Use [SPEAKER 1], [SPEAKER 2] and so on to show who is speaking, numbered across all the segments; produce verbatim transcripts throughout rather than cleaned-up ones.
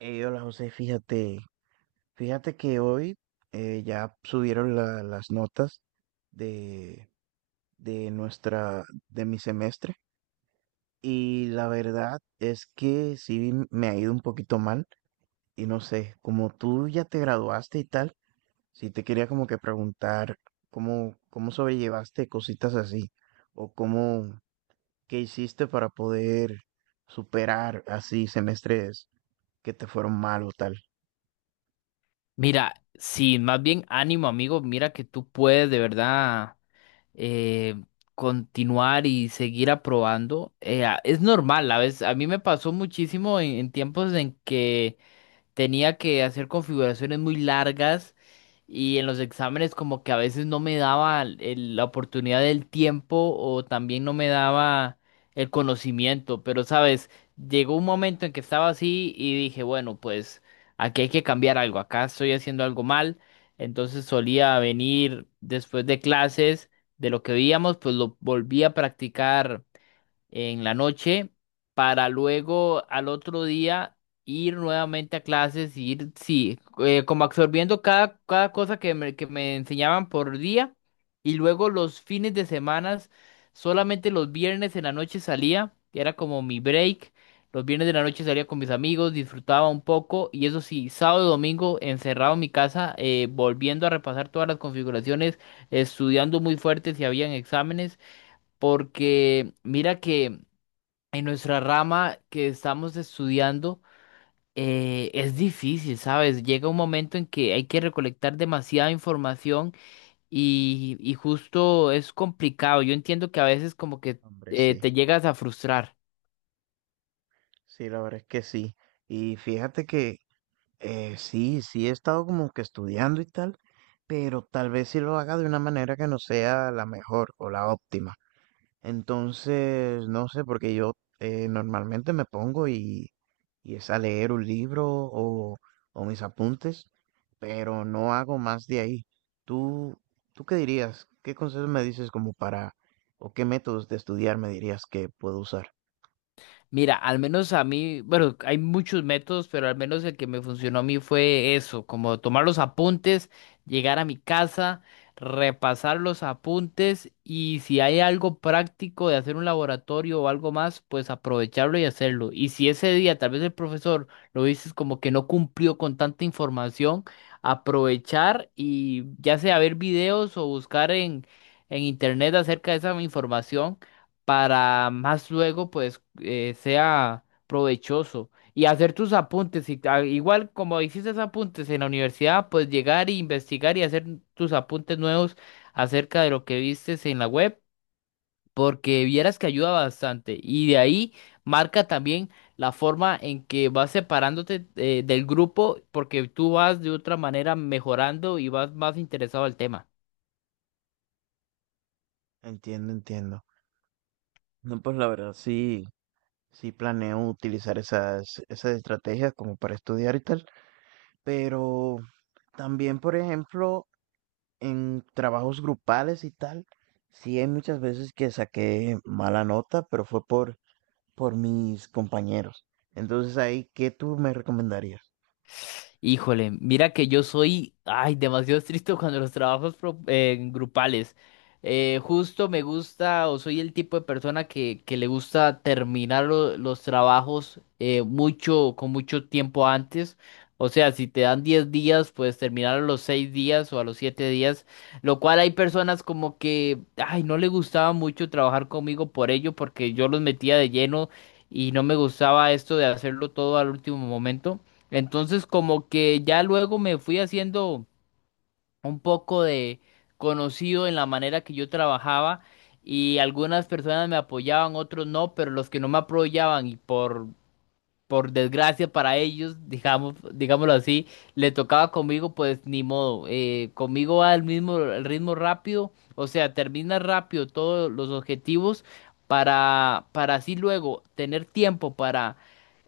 [SPEAKER 1] Eh, hola José, fíjate, fíjate que hoy eh, ya subieron la- las notas de, de nuestra, de mi semestre, y la verdad es que sí me ha ido un poquito mal y no sé, como tú ya te graduaste y tal, sí te quería como que preguntar cómo, cómo sobrellevaste cositas así o cómo, qué hiciste para poder superar así semestres que te fueron mal o tal.
[SPEAKER 2] Mira, sí, más bien ánimo, amigo. Mira que tú puedes de verdad eh, continuar y seguir aprobando. Eh, a- es normal, a veces, a mí me pasó muchísimo en, en tiempos en que tenía que hacer configuraciones muy largas y en los exámenes como que a veces no me daba el- la oportunidad del tiempo o también no me daba el conocimiento, pero sabes, llegó un momento en que estaba así y dije, bueno, pues aquí hay que cambiar algo, acá estoy haciendo algo mal. Entonces solía venir después de clases, de lo que veíamos, pues lo volví a practicar en la noche para luego al otro día ir nuevamente a clases, y ir, sí, eh, como absorbiendo cada, cada cosa que me, que me enseñaban por día y luego los fines de semanas, solamente los viernes en la noche salía, que era como mi break. Los viernes de la noche salía con mis amigos, disfrutaba un poco y eso sí, sábado y domingo encerrado en mi casa, eh, volviendo a repasar todas las configuraciones, estudiando muy fuerte si habían exámenes, porque mira que en nuestra rama que estamos estudiando, eh, es difícil, ¿sabes? Llega un momento en que hay que recolectar demasiada información y, y justo es complicado. Yo entiendo que a veces como que
[SPEAKER 1] Hombre,
[SPEAKER 2] eh,
[SPEAKER 1] sí.
[SPEAKER 2] te llegas a frustrar.
[SPEAKER 1] Sí, la verdad es que sí. Y fíjate que eh, sí, sí he estado como que estudiando y tal, pero tal vez sí lo haga de una manera que no sea la mejor o la óptima. Entonces, no sé, porque yo eh, normalmente me pongo y, y es a leer un libro o, o mis apuntes, pero no hago más de ahí. ¿Tú, tú qué dirías? ¿Qué consejos me dices como para, o qué métodos de estudiar me dirías que puedo usar?
[SPEAKER 2] Mira, al menos a mí, bueno, hay muchos métodos, pero al menos el que me funcionó a mí fue eso, como tomar los apuntes, llegar a mi casa, repasar los apuntes y si hay algo práctico de hacer un laboratorio o algo más, pues aprovecharlo y hacerlo. Y si ese día tal vez el profesor lo dices como que no cumplió con tanta información, aprovechar y ya sea ver videos o buscar en, en internet acerca de esa información para más luego pues eh, sea provechoso y hacer tus apuntes y a- igual como hiciste apuntes en la universidad pues llegar e investigar y hacer tus apuntes nuevos acerca de lo que vistes en la web, porque vieras que ayuda bastante y de ahí marca también la forma en que vas separándote eh, del grupo, porque tú vas de otra manera mejorando y vas más interesado al tema.
[SPEAKER 1] Entiendo, entiendo. No, pues la verdad sí, sí planeo utilizar esas, esas estrategias como para estudiar y tal, pero también, por ejemplo, en trabajos grupales y tal, sí hay muchas veces que saqué mala nota, pero fue por, por mis compañeros. Entonces ahí, ¿qué tú me recomendarías?
[SPEAKER 2] Híjole, mira que yo soy, ay, demasiado estricto cuando los trabajos pro- eh, grupales. Eh, justo me gusta o soy el tipo de persona que, que le gusta terminar lo- los trabajos eh, mucho, con mucho tiempo antes. O sea, si te dan diez días, pues terminar a los seis días o a los siete días. Lo cual hay personas como que, ay, no le gustaba mucho trabajar conmigo por ello, porque yo los metía de lleno y no me gustaba esto de hacerlo todo al último momento. Entonces como que ya luego me fui haciendo un poco de conocido en la manera que yo trabajaba y algunas personas me apoyaban, otros no, pero los que no me apoyaban y por por desgracia para ellos, digamos, digámoslo así, le tocaba conmigo, pues ni modo. Eh, conmigo va el mismo el ritmo rápido, o sea, termina rápido todos los objetivos para, para así luego tener tiempo para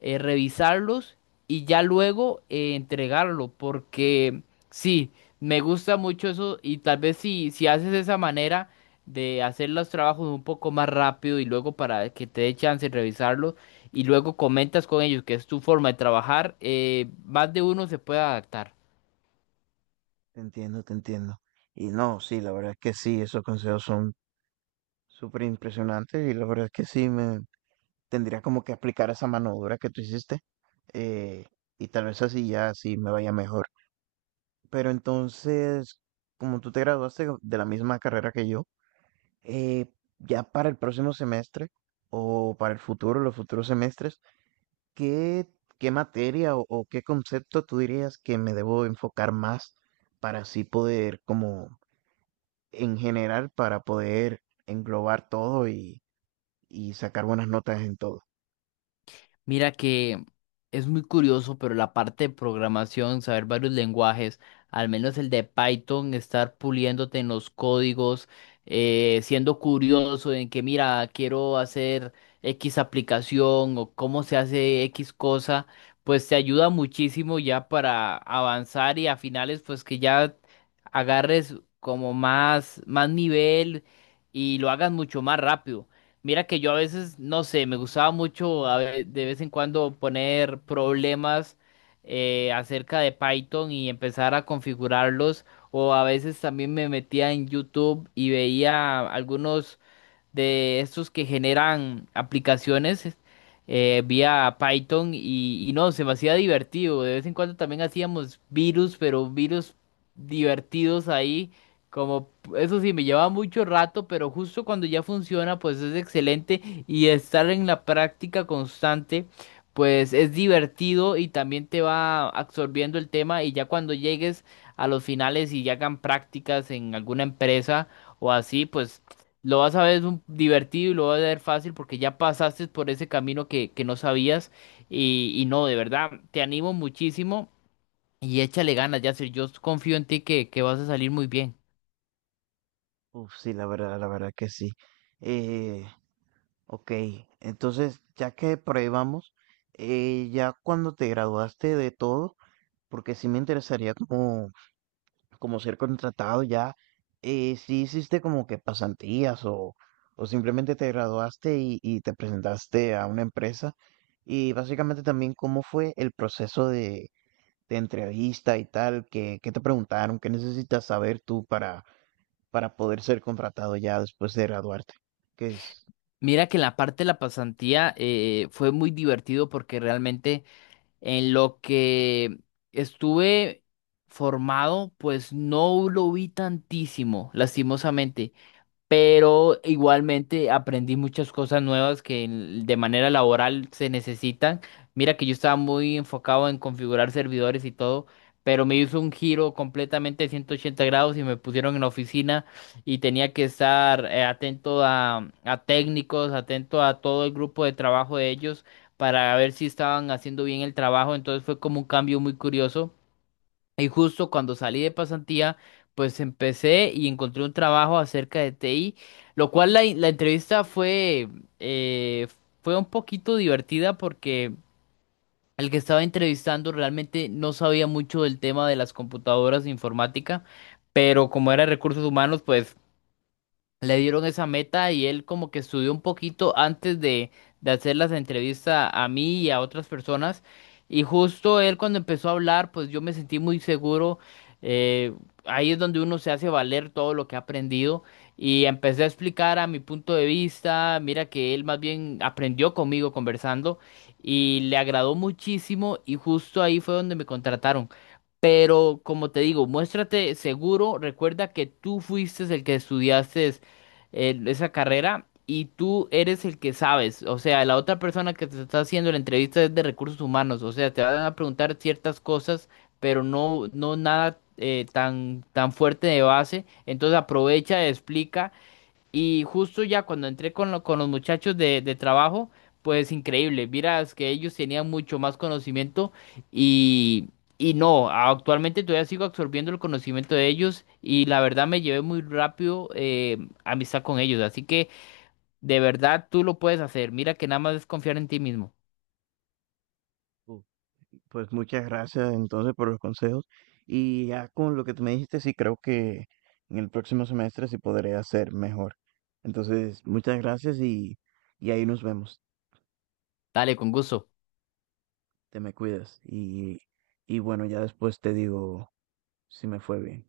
[SPEAKER 2] eh, revisarlos y ya luego eh, entregarlo, porque sí, me gusta mucho eso y tal vez si, si haces de esa manera de hacer los trabajos un poco más rápido y luego para que te dé chance de revisarlos y luego comentas con ellos que es tu forma de trabajar. Eh, más de uno se puede adaptar.
[SPEAKER 1] Te entiendo, te entiendo. Y no, sí, la verdad es que sí, esos consejos son súper impresionantes y la verdad es que sí, me tendría como que aplicar esa mano dura que tú hiciste, eh, y tal vez así ya sí me vaya mejor. Pero entonces, como tú te graduaste de la misma carrera que yo, eh, ya para el próximo semestre o para el futuro, los futuros semestres, ¿qué, qué materia o, o qué concepto tú dirías que me debo enfocar más para así poder como en general para poder englobar todo y, y sacar buenas notas en todo.
[SPEAKER 2] Mira que es muy curioso, pero la parte de programación, saber varios lenguajes, al menos el de Python, estar puliéndote en los códigos, eh, siendo curioso en que, mira, quiero hacer X aplicación o cómo se hace X cosa, pues te ayuda muchísimo ya para avanzar y a finales, pues que ya agarres como más, más nivel y lo hagas mucho más rápido. Mira que yo a veces, no sé, me gustaba mucho a ve- de vez en cuando poner problemas eh, acerca de Python y empezar a configurarlos. O a veces también me metía en YouTube y veía algunos de estos que generan aplicaciones eh, vía Python y, y no, se me hacía divertido. De vez en cuando también hacíamos virus, pero virus divertidos ahí. Como eso sí, me lleva mucho rato, pero justo cuando ya funciona, pues es excelente y estar en la práctica constante. Pues es divertido y también te va absorbiendo el tema y ya cuando llegues a los finales y ya hagan prácticas en alguna empresa o así, pues lo vas a ver un- divertido y lo vas a ver fácil porque ya pasaste por ese camino que, que no sabías y, y no, de verdad, te animo muchísimo y échale ganas, Yasser. Yo confío en ti que, que vas a salir muy bien.
[SPEAKER 1] Uf, sí, la verdad, la verdad que sí. Eh, ok, entonces ya que por ahí vamos, eh, ya cuando te graduaste de todo, porque sí me interesaría como, como ser contratado ya, eh, sí hiciste como que pasantías o, o simplemente te graduaste y, y te presentaste a una empresa, y básicamente también cómo fue el proceso de, de entrevista y tal, ¿qué, qué te preguntaron? ¿Qué necesitas saber tú para, para poder ser contratado ya después de graduarte? ¿Qué es?
[SPEAKER 2] Mira que en la parte de la pasantía eh, fue muy divertido porque realmente en lo que estuve formado, pues no lo vi tantísimo, lastimosamente, pero igualmente aprendí muchas cosas nuevas que en- de manera laboral se necesitan. Mira que yo estaba muy enfocado en configurar servidores y todo, pero me hizo un giro completamente de ciento ochenta grados y me pusieron en la oficina y tenía que estar eh, atento a, a técnicos, atento a todo el grupo de trabajo de ellos para ver si estaban haciendo bien el trabajo. Entonces fue como un cambio muy curioso. Y justo cuando salí de pasantía, pues empecé y encontré un trabajo acerca de T I, lo cual la, la entrevista fue, eh, fue un poquito divertida porque el que estaba entrevistando realmente no sabía mucho del tema de las computadoras, de informática, pero como era recursos humanos, pues le dieron esa meta y él como que estudió un poquito antes de, de hacer las entrevistas a mí y a otras personas. Y justo él cuando empezó a hablar, pues yo me sentí muy seguro. eh, Ahí es donde uno se hace valer todo lo que ha aprendido. Y empecé a explicar a mi punto de vista. Mira que él más bien aprendió conmigo conversando y le agradó muchísimo y justo ahí fue donde me contrataron. Pero como te digo, muéstrate seguro, recuerda que tú fuiste el que estudiaste eh, esa carrera y tú eres el que sabes. O sea, la otra persona que te está haciendo la entrevista es de recursos humanos. O sea, te van a preguntar ciertas cosas, pero no, no nada eh, tan, tan fuerte de base. Entonces aprovecha, explica. Y justo ya cuando entré con, lo- con los muchachos de, de trabajo, pues increíble, miras que ellos tenían mucho más conocimiento y, y no, actualmente todavía sigo absorbiendo el conocimiento de ellos y la verdad me llevé muy rápido, eh, amistad con ellos, así que de verdad tú lo puedes hacer, mira que nada más es confiar en ti mismo.
[SPEAKER 1] Uh, Pues muchas gracias entonces por los consejos. Y ya con lo que tú me dijiste, sí creo que en el próximo semestre sí podré hacer mejor. Entonces, muchas gracias y, y ahí nos vemos.
[SPEAKER 2] Dale, con gusto.
[SPEAKER 1] Te me cuidas. Y, y bueno, ya después te digo si me fue bien.